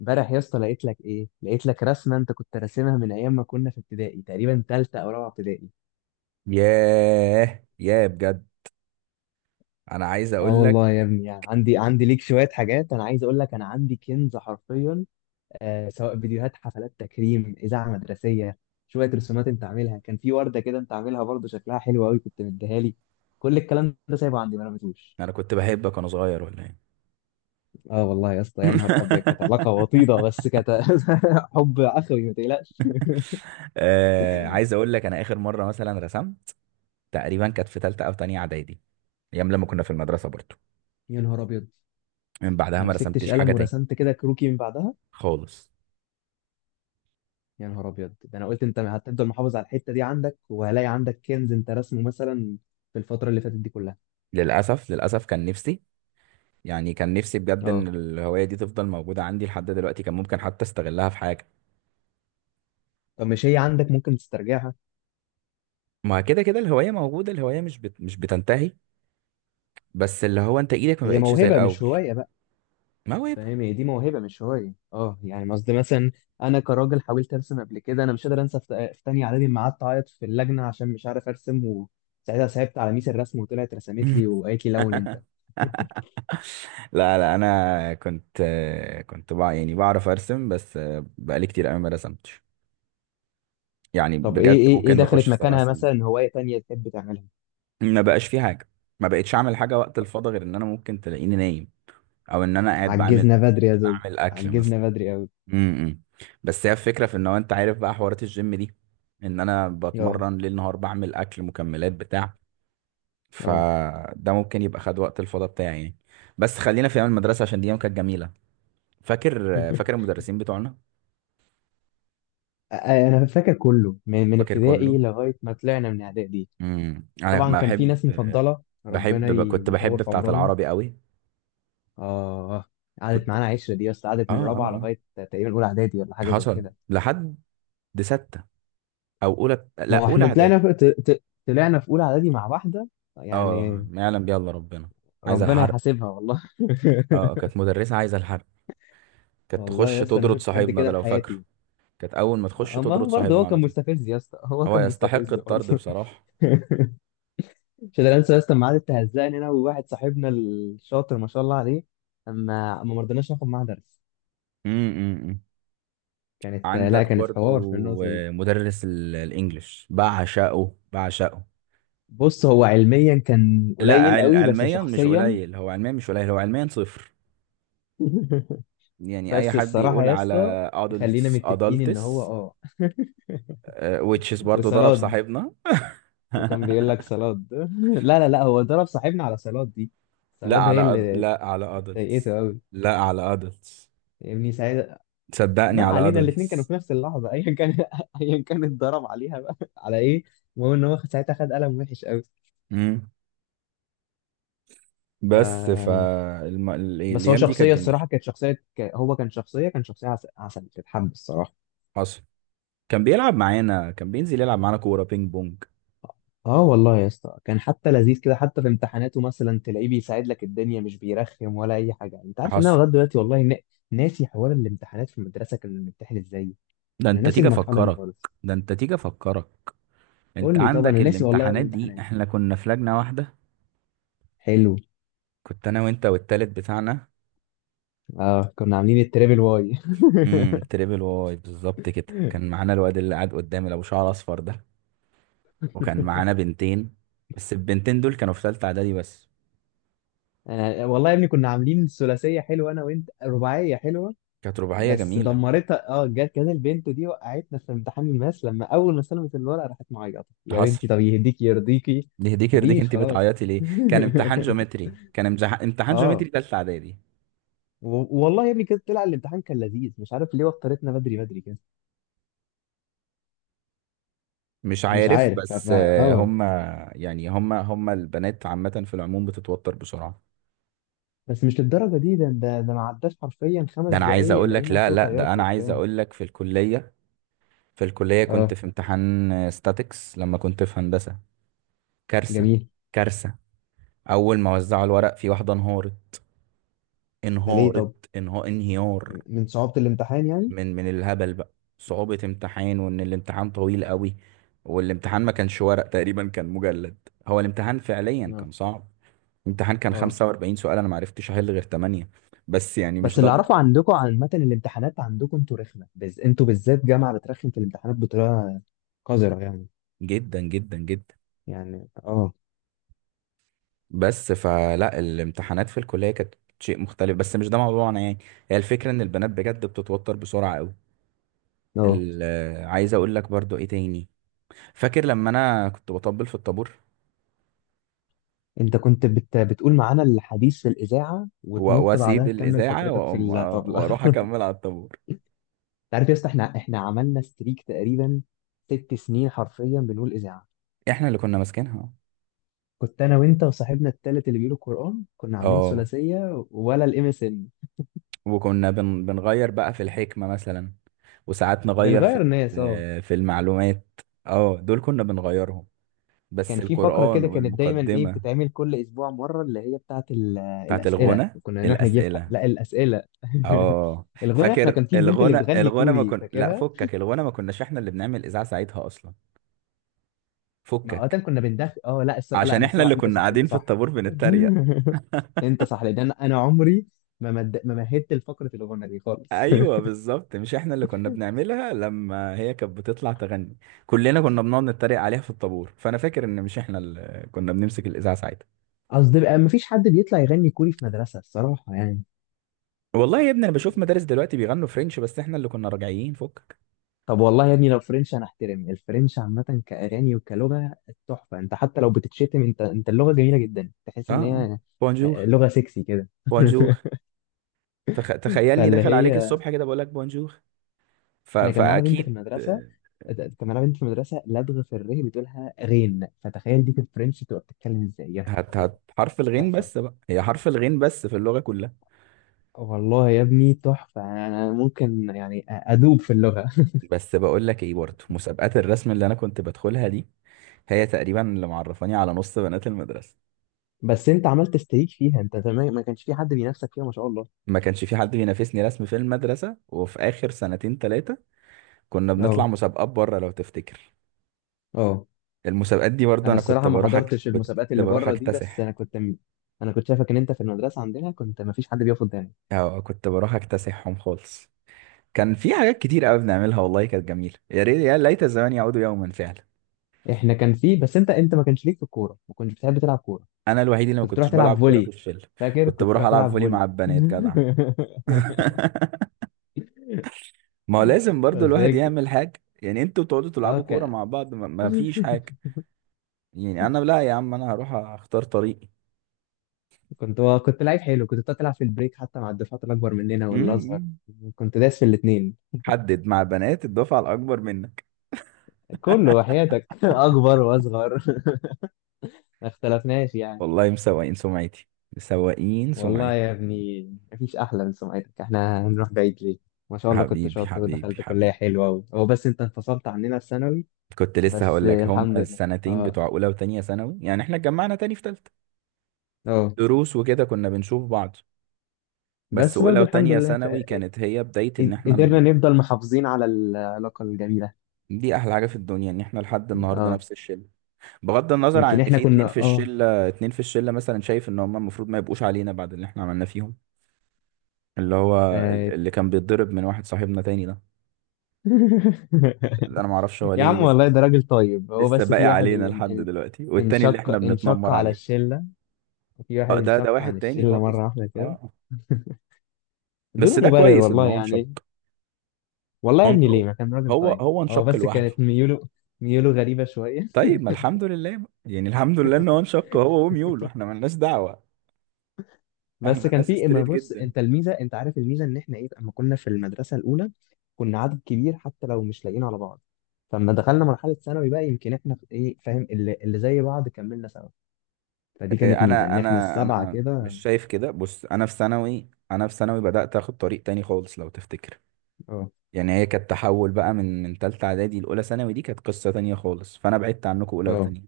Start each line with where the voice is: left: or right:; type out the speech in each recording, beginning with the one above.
left: امبارح يا اسطى لقيت لك ايه لقيت لك رسمه انت كنت راسمها من ايام ما كنا في ابتدائي تقريبا ثالثه او رابعه ابتدائي.
right: ياه ياه بجد. انا عايز
left: اه
right: اقول لك،
left: والله يا ابني، يعني عندي ليك شويه حاجات، انا عايز اقول لك انا عندي كنز حرفيا. آه، سواء فيديوهات، حفلات تكريم، اذاعه مدرسيه، شويه رسومات انت عاملها. كان في ورده كده انت عاملها برضه شكلها حلو قوي كنت مديها لي. كل الكلام ده سايبه عندي ما رميتوش.
right: انا كنت بحبك وانا صغير ولا ايه؟
left: اه والله يا اسطى، يا نهار ابيض، كانت علاقه وطيده بس كانت حب اخوي ما تقلقش.
right: آه، عايز اقول لك، انا اخر مره مثلا رسمت تقريبا كانت في ثالثه او تانية اعدادي، ايام لما كنا في المدرسه برضو.
left: يا نهار ابيض،
right: من بعدها
left: ما
right: ما
left: مسكتش
right: رسمتش حاجه
left: قلم
right: تاني
left: ورسمت كده كروكي من بعدها.
right: خالص.
left: يا نهار ابيض، ده انا قلت انت هتفضل محافظ على الحته دي عندك وهلاقي عندك كنز انت رسمه مثلا في الفتره اللي فاتت دي كلها.
right: للاسف، كان نفسي، يعني كان نفسي بجد، ان
left: اه،
right: الهوايه دي تفضل موجوده عندي لحد دلوقتي. كان ممكن حتى استغلها في حاجه.
left: طب مش هي عندك، ممكن تسترجعها؟
right: ما كده كده الهوايه موجوده، الهوايه مش بتنتهي. بس اللي هو انت ايدك ما
left: هي
right: بقتش زي
left: موهبه مش
right: الاول.
left: هوايه بقى.
right: موهبه.
left: فاهم، هي دي موهبه مش هوايه، اه يعني قصدي مثلا انا كراجل حاولت ارسم قبل كده، انا مش قادر انسى في تانية اعدادي لما قعدت اعيط في اللجنه عشان مش عارف ارسم، وساعتها صعبت على ميس الرسم وطلعت رسمت لي وقالت لي لون انت.
right: لا لا، انا كنت، يعني بعرف ارسم، بس بقالي كتير قوي ما رسمتش. يعني
left: طب ايه
right: بجد
left: ايه ايه
right: ممكن نخش
left: دخلت
right: في سبع
left: مكانها،
right: سنين
left: مثلا هوايه تانية تحب تعملها؟
right: ما بقاش في حاجه. ما بقتش اعمل حاجه وقت الفاضي غير ان انا ممكن تلاقيني نايم، او ان انا قاعد بعمل،
left: عجزنا بدري يا زوز،
right: بعمل اكل مثلا.
left: عجزنا بدري قوي.
right: إمم. بس هي الفكره في ان هو، انت عارف بقى حوارات الجيم دي، ان انا
left: اه
right: بتمرن ليل نهار، بعمل اكل، مكملات بتاع.
left: اه.
right: فده ممكن يبقى خد وقت الفاضي بتاعي يعني. بس خلينا في ايام المدرسه عشان دي ايام كانت جميله. فاكر المدرسين بتوعنا،
left: انا فاكر كله من
right: فاكر كله.
left: ابتدائي لغايه ما طلعنا من اعدادي.
right: انا
left: طبعا كان في
right: بحب،
left: ناس مفضله ربنا
right: كنت بحب
left: يطول في
right: بتاعه
left: عمرهم.
right: العربي قوي.
left: اه، قعدت
right: كنت
left: معانا عشره دي، بس قعدت
right: اه
left: من
right: اه
left: رابعه
right: اه
left: لغايه تقريبا اولى اعدادي ولا حاجه زي
right: حصل
left: كده.
right: لحد سته، او اولى
left: ما
right: لا
left: هو
right: اولى
left: احنا طلعنا
right: اعدادي.
left: في طلعنا في اولى اعدادي مع واحده
right: اه،
left: يعني،
right: ما يعلم بيها الا ربنا. عايزه
left: ربنا
right: الحرق.
left: يحاسبها والله.
right: اه، كانت مدرسه عايزه الحرق، كانت
left: والله
right: تخش
left: يا اسطى انا ما
right: تطرد
left: شفتش حد
right: صاحبنا
left: كده
right: ده
left: في
right: لو فاكره.
left: حياتي.
right: كانت اول ما تخش
left: اما
right: تطرد
left: هو برضه،
right: صاحبنا
left: هو
right: على
left: كان
right: طول.
left: مستفز يا اسطى، هو
right: هو
left: كان
right: يستحق
left: مستفز برضه.
right: الطرد بصراحه.
left: مش قادر انسى يا اسطى الميعاد اللي هزقني انا وواحد صاحبنا الشاطر ما شاء الله عليه، اما ما مرضناش ناخد معاه درس.
right: امم
left: كانت، لا
right: عندك
left: كانت حوار في
right: برضو،
left: النقطه دي.
right: مدرس الانجليش، بعشقه بعشقه.
left: بص، هو علميا كان
right: لا،
left: قليل قوي، بس
right: علميا مش
left: شخصيا…
right: قليل، هو علميا مش قليل، هو علميا صفر. يعني اي
left: بس
right: حد
left: الصراحه
right: يقول
left: يا اسطى،
right: على
left: خلينا
right: adults
left: متفقين ان هو
right: adults،
left: اه.
right: which is برضو ضرب
left: وصلاد،
right: صاحبنا.
left: هو كان بيقول لك صلاد. لا لا لا، هو ضرب صاحبنا على صلاد دي.
right: لا
left: صلاد هي
right: على
left: اللي
right: لا على adults،
left: ضايقته قوي،
right: لا على adults،
left: فاهمني ساعتها.
right: صدقني
left: ما
right: على
left: علينا، الاثنين كانوا
right: adults.
left: في نفس اللحظه، ايا كان. ايا كان اتضرب عليها بقى على ايه. المهم ان هو ساعتها خد قلم وحش قوي.
right: امم
left: ف...
right: بس
left: بس هو
right: الايام دي كانت
left: شخصيه
right: جميله.
left: الصراحه كانت هو كان شخصيه عسل، عسل تتحب الصراحه.
right: حصل. كان بيلعب معانا، كان بينزل يلعب معانا كوره بينج بونج.
left: اه والله يا اسطى كان حتى لذيذ كده، حتى في امتحاناته مثلا تلاقيه بيساعد لك الدنيا، مش بيرخم ولا اي حاجه. انت عارف ان انا
right: حصل.
left: لغايه دلوقتي والله ناسي حوار الامتحانات في المدرسه، كنا بنمتحن ازاي؟
right: ده
left: انا
right: انت
left: ناسي
right: تيجي
left: المرحله دي
right: افكرك،
left: خالص.
right: ده انت تيجي افكرك. انت
left: قول لي، طب
right: عندك
left: انا ناسي والله
right: الامتحانات دي
left: الامتحانات.
right: احنا كنا في لجنه واحده.
left: حلو.
right: كنت انا وانت والتالت بتاعنا.
left: اه كنا عاملين التريبل واي.
right: تريبل واي بالظبط كده. كان معانا الواد اللي قاعد قدامي اللي ابو شعر اصفر ده، وكان معانا بنتين، بس البنتين دول كانوا في ثالثه اعدادي بس.
left: أنا والله يا ابني كنا عاملين ثلاثية حلوة، أنا وأنت رباعية حلوة.
right: كانت رباعيه
left: بس
right: جميله.
left: دمرتها، اه، جت كانت البنت دي وقعتنا في امتحان الماس. لما أول ما سلمت الورقة راحت معيطة، يا
right: حصل.
left: بنتي طب يهديكي يرضيكي.
right: يهديك يرضيك،
left: مفيش
right: انت
left: خلاص.
right: بتعيطي ليه؟ كان امتحان جيومتري، كان امتحان جيومتري
left: اه،
right: ثالثه اعدادي.
left: والله يا ابني كده طلع الامتحان كان لذيذ، مش عارف ليه وترتنا بدري بدري كده.
right: مش
left: مش
right: عارف
left: عارف
right: بس، هم. يعني هم البنات عامه في العموم بتتوتر بسرعه.
left: بس مش للدرجة دي، ده ما عداش حرفيا خمس
right: ده انا عايز
left: دقايق
right: اقول لك،
left: لقينا
right: لا
left: صوت
right: لا، ده
left: عياط
right: انا عايز
left: وبتاع.
right: اقول لك في الكليه. في الكليه
left: اه.
right: كنت في امتحان ستاتكس لما كنت في هندسه. كارثه.
left: جميل.
right: كارثه. اول ما وزعوا الورق في واحده انهارت،
left: ده ليه
right: انهارت،
left: طب،
right: انهار انهيار.
left: من صعوبة الامتحان؟
right: من الهبل بقى. صعوبة امتحان، وان الامتحان طويل قوي، والامتحان ما كانش ورق تقريبا، كان مجلد. هو الامتحان فعليا
left: يعني
right: كان صعب. الامتحان كان
left: اه.
right: 45 سؤال، انا ما عرفتش احل غير 8. بس يعني
left: بس
right: مش ده
left: اللي اعرفه عندكم عامه الامتحانات، عندكم انتوا رخمه انتوا بالذات جامعه بترخم في الامتحانات بطريقه قذره يعني.
right: جدا جدا جدا.
left: يعني اه.
right: بس فلا، الامتحانات في الكلية كانت شيء مختلف، بس مش ده موضوعنا يعني. هي الفكرة ان البنات بجد بتتوتر بسرعة قوي.
left: اه،
right: ال- عايز اقول لك برضو ايه تاني. فاكر لما انا كنت بطبل في الطابور،
left: انت بتقول معانا الحديث في الاذاعه وتنط بعدها
right: واسيب
left: تكمل
right: الاذاعه
left: فقرتك في
right: واقوم،
left: الطبله.
right: واروح
left: انت
right: اكمل على الطابور.
left: عارف يا اسطى، احنا عملنا ستريك تقريبا ست سنين حرفيا بنقول اذاعه.
right: احنا اللي كنا ماسكينها.
left: كنت انا وانت وصاحبنا التالت اللي بيقولوا القران، كنا عاملين
right: اه،
left: ثلاثيه ولا الام اس ان.
right: وكنا بنغير بقى في الحكمه مثلا، وساعات نغير في،
left: بنغير ناس اه.
right: في المعلومات. اه دول كنا بنغيرهم، بس
left: كان في فقرة
right: القران
left: كده كانت دايما ايه
right: والمقدمه.
left: بتتعمل كل اسبوع مرة، اللي هي بتاعت
right: بتاعت
left: الاسئلة،
right: الغنى
left: وكنا نروح نجيب حق،
right: الاسئله.
left: لا الاسئلة.
right: اه،
left: الغنى، احنا
right: فاكر.
left: كان في البنت اللي
right: الغنى،
left: بتغني
right: الغنى ما
left: كوري
right: كن لا
left: فاكرها؟
right: فكك، الغنى ما كناش احنا اللي بنعمل اذاعه ساعتها اصلا.
left: ما اوقات
right: فكك،
left: كنا بندخل، اه لا الصراحة، لا
right: عشان
left: انا
right: احنا
left: الصراحة
right: اللي
left: انت
right: كنا
left: صح انت
right: قاعدين في
left: صح.
right: الطابور بنتريق.
left: انت صح، لان انا أنا عمري ما مهدت لفقرة الغنى دي خالص.
right: ايوه، بالظبط، مش احنا اللي كنا بنعملها. لما هي كانت بتطلع تغني، كلنا كنا بنقعد نتريق عليها في الطابور. فانا فاكر ان مش احنا اللي كنا بنمسك الاذاعه ساعتها.
left: قصدي بقى، ما فيش حد بيطلع يغني كوري في مدرسة الصراحة يعني.
right: والله يا ابني انا بشوف مدارس دلوقتي بيغنوا فرنش، بس احنا اللي كنا راجعين فكك.
left: طب والله يا ابني لو فرنش هنحترم الفرنش عامة كأغاني وكلغة، تحفة. انت حتى لو بتتشتم انت، اللغة جميلة جدا، تحس
right: اه
left: ان هي
right: اه،
left: آه.
right: بونجور.
left: لغة سكسي كده.
right: بونجور. تخيلني
left: فاللي
right: داخل عليك
left: هي…
right: الصبح كده بقول لك بونجور.
left: احنا كان معانا بنت في
right: فاكيد،
left: المدرسة، كان معانا بنت في المدرسة لدغة في الره بتقولها غين، فتخيل دي في الفرنش تبقى بتتكلم ازاي، يا نهار
right: هت...
left: ابيض.
right: هت حرف الغين
left: تحفة،
right: بس بقى، هي حرف الغين بس في اللغه كلها.
left: والله يا ابني تحفة. انا ممكن يعني ادوب في اللغة.
right: بس بقول لك ايه، برضه مسابقات الرسم اللي انا كنت بدخلها دي هي تقريبا اللي معرفاني على نص بنات المدرسه.
left: بس انت عملت استريك فيها انت زمان، ما كانش في حد بينافسك فيها ما شاء الله.
right: ما كانش في حد بينافسني رسم في المدرسة، وفي آخر سنتين تلاتة كنا بنطلع
left: اه
right: مسابقات بره لو تفتكر.
left: اه.
right: المسابقات دي برضه
left: انا
right: أنا كنت
left: الصراحه ما
right: بروح،
left: حضرتش
right: كنت
left: المسابقات اللي
right: بروح
left: بره دي، بس انا
right: أكتسح،
left: انا كنت شايفك ان انت في المدرسه عندنا كنت ما فيش حد بيقف قدامك.
right: أو كنت بروح أكتسحهم خالص. كان في حاجات كتير قوي بنعملها، والله كانت جميلة. يا ريت، يا ليت الزمان يعود يوما فعلا.
left: احنا كان في بس انت، ما كانش ليك في الكوره، ما كنتش بتحب تلعب كوره.
right: أنا الوحيد اللي ما
left: كنت تروح
right: كنتش
left: تلعب
right: بلعب كورة في
left: فولي،
right: الشلة،
left: فاكر
right: كنت
left: كنت
right: بروح
left: تروح
right: ألعب
left: تلعب
right: فولي
left: فولي.
right: مع البنات جدع. ما هو لازم برضه
left: بس
right: الواحد
left: هيك.
right: يعمل حاجة، يعني انتوا بتقعدوا
left: اه
right: تلعبوا كورة
left: كان…
right: مع بعض، ما فيش حاجة يعني. انا لا يا عم، انا هروح اختار طريق.
left: كنت كنت لعيب حلو، كنت بتعرف تلعب في البريك حتى مع الدفعات الاكبر مننا والاصغر،
right: مم.
left: كنت داس في الاثنين
right: حدد مع بنات الدفعة الأكبر منك.
left: كله وحياتك. اكبر واصغر. ما اختلفناش يعني.
right: والله مسوقين سمعتي، مسوقين
left: والله
right: سمعتي.
left: يا ابني، مفيش أحلى من سمعتك، احنا هنروح بعيد ليه؟ ما شاء الله كنت
right: حبيبي
left: شاطر
right: حبيبي
left: ودخلت كلية
right: حبيبي،
left: حلوة و… هو بس انت انفصلت عننا في ثانوي.
right: كنت لسه
left: بس
right: هقول لك. هم
left: الحمد لله.
right: السنتين
left: اه.
right: بتوع أولى وتانية ثانوي، يعني إحنا اتجمعنا تاني في تالتة،
left: اه.
right: دروس وكده كنا بنشوف بعض. بس
left: بس
right: أولى
left: برضو الحمد
right: وتانية
left: لله ف…
right: ثانوي كانت هي بداية إن إحنا
left: قدرنا نفضل محافظين على العلاقة الجميلة.
right: دي أحلى حاجة في الدنيا، إن إحنا لحد النهاردة
left: اه.
right: نفس الشلة، بغض النظر عن
left: يمكن
right: إن
left: احنا
right: في
left: كنا
right: اتنين في
left: اه.
right: الشلة، اتنين في الشلة مثلا شايف إن هم المفروض ما يبقوش علينا بعد اللي إحنا عملناه فيهم. اللي هو
left: آه.
right: اللي كان بيتضرب من واحد صاحبنا تاني ده. انا ما اعرفش هو
left: يا
right: ليه
left: عم والله
right: لسه،
left: ده راجل طيب، هو
right: لسه
left: بس
right: باقي
left: في واحد
right: علينا
left: اللي
right: لحد دلوقتي، والتاني اللي احنا
left: انشق
right: بنتنمر
left: على
right: عليه.
left: الشلة. وفي واحد
right: اه، ده
left: انشق
right: واحد
left: عن
right: تاني
left: الشلة
right: خالص.
left: مرة واحدة
right: اه،
left: كده
right: آه. بس
left: بدون
right: ده
left: مبرر
right: كويس ان
left: والله
right: هو انشق.
left: يعني. والله يا ابني
right: هو،
left: ليه؟ ما كان راجل
right: هو
left: طيب.
right: هو
left: هو
right: انشق
left: بس
right: لوحده.
left: كانت ميوله، ميوله غريبة شوية.
right: طيب، ما الحمد لله بقى. يعني الحمد لله ان هو انشق هو وميول، واحنا ملناش دعوة.
left: بس
right: احنا
left: كان
right: ناس
left: في، اما
right: ستريت
left: بص
right: جدا.
left: انت الميزة، انت عارف الميزة ان احنا ايه، اما كنا في المدرسة الاولى كنا عدد كبير حتى لو مش لاقيين على بعض، فلما دخلنا مرحلة ثانوي بقى، يمكن احنا ايه فاهم اللي زي بعض كملنا سوا. فدي كانت ميزة
right: انا
left: ان احنا
right: انا
left: السبعة
right: انا
left: كده.
right: مش شايف كده. بص، انا في ثانوي، انا في ثانوي بدأت اخد طريق تاني خالص لو تفتكر.
left: اه.
right: يعني هي كانت تحول بقى، من تالتة اعدادي لاولى ثانوي، دي كانت قصة تانية خالص. فانا بعدت عنكم اولى
left: اه.
right: وتانية،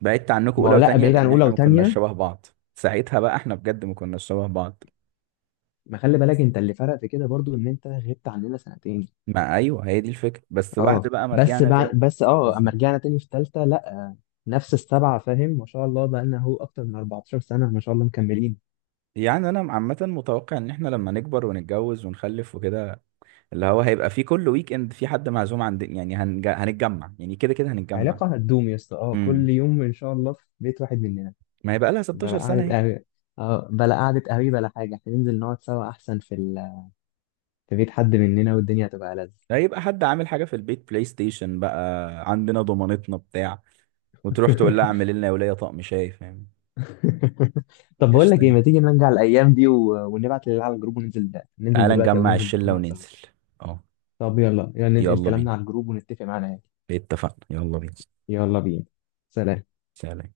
right: بعدت عنكم
left: ما هو
right: اولى
left: لا،
right: وتانية
left: بعيد عن
right: لان
left: اولى
right: احنا ما
left: وتانية.
right: كناش شبه بعض. ساعتها بقى احنا بجد ما كناش شبه بعض.
left: ما خلي بالك انت اللي فرق في كده برضو ان انت غبت عننا سنتين.
right: ما ايوه، هي دي الفكره، بس بعد
left: اه،
right: بقى ما
left: بس
right: رجعنا
left: بعد،
right: تاني،
left: بس اه اما
right: بالظبط.
left: رجعنا تاني في تالتة لا، نفس السبعة فاهم. ما شاء الله بقى لنا هو اكتر من 14 سنة ما شاء الله مكملين.
right: يعني انا عامه متوقع ان احنا لما نكبر ونتجوز ونخلف وكده، اللي هو هيبقى في كل ويك اند في حد معزوم عند، يعني هنتجمع، يعني كده كده هنتجمع.
left: علاقة هتدوم يا اسطى، اه كل
right: امم
left: يوم ان شاء الله في بيت واحد مننا.
right: ما هيبقى لها
left: بلا
right: 16
left: قعدة
right: سنه اهي.
left: قهوة، اه بلا قعدة قهوة بلا حاجة، احنا ننزل نقعد سوا احسن في ال… في بيت حد مننا، والدنيا هتبقى ألذ.
right: هيبقى حد عامل حاجه في البيت، بلاي ستيشن بقى عندنا، ضمانتنا بتاع، وتروح تقول لها اعمل لنا يا وليه طقم شاي فاهم.
left: طب بقول لك
right: قشطه
left: ايه،
right: يعني.
left: ما تيجي نرجع الايام دي و… ونبعت للعيال على الجروب وننزل ده. ننزل
right: تعال
left: دلوقتي او
right: نجمع
left: ننزل بكره
right: الشلة
left: نقعد سوا.
right: وننزل. اه،
left: طب يلا يلا ننقل
right: يلا بينا،
left: كلامنا على الجروب ونتفق معانا يعني.
right: اتفقنا، يلا بينا.
left: يلا بينا. سلام.
right: سلام.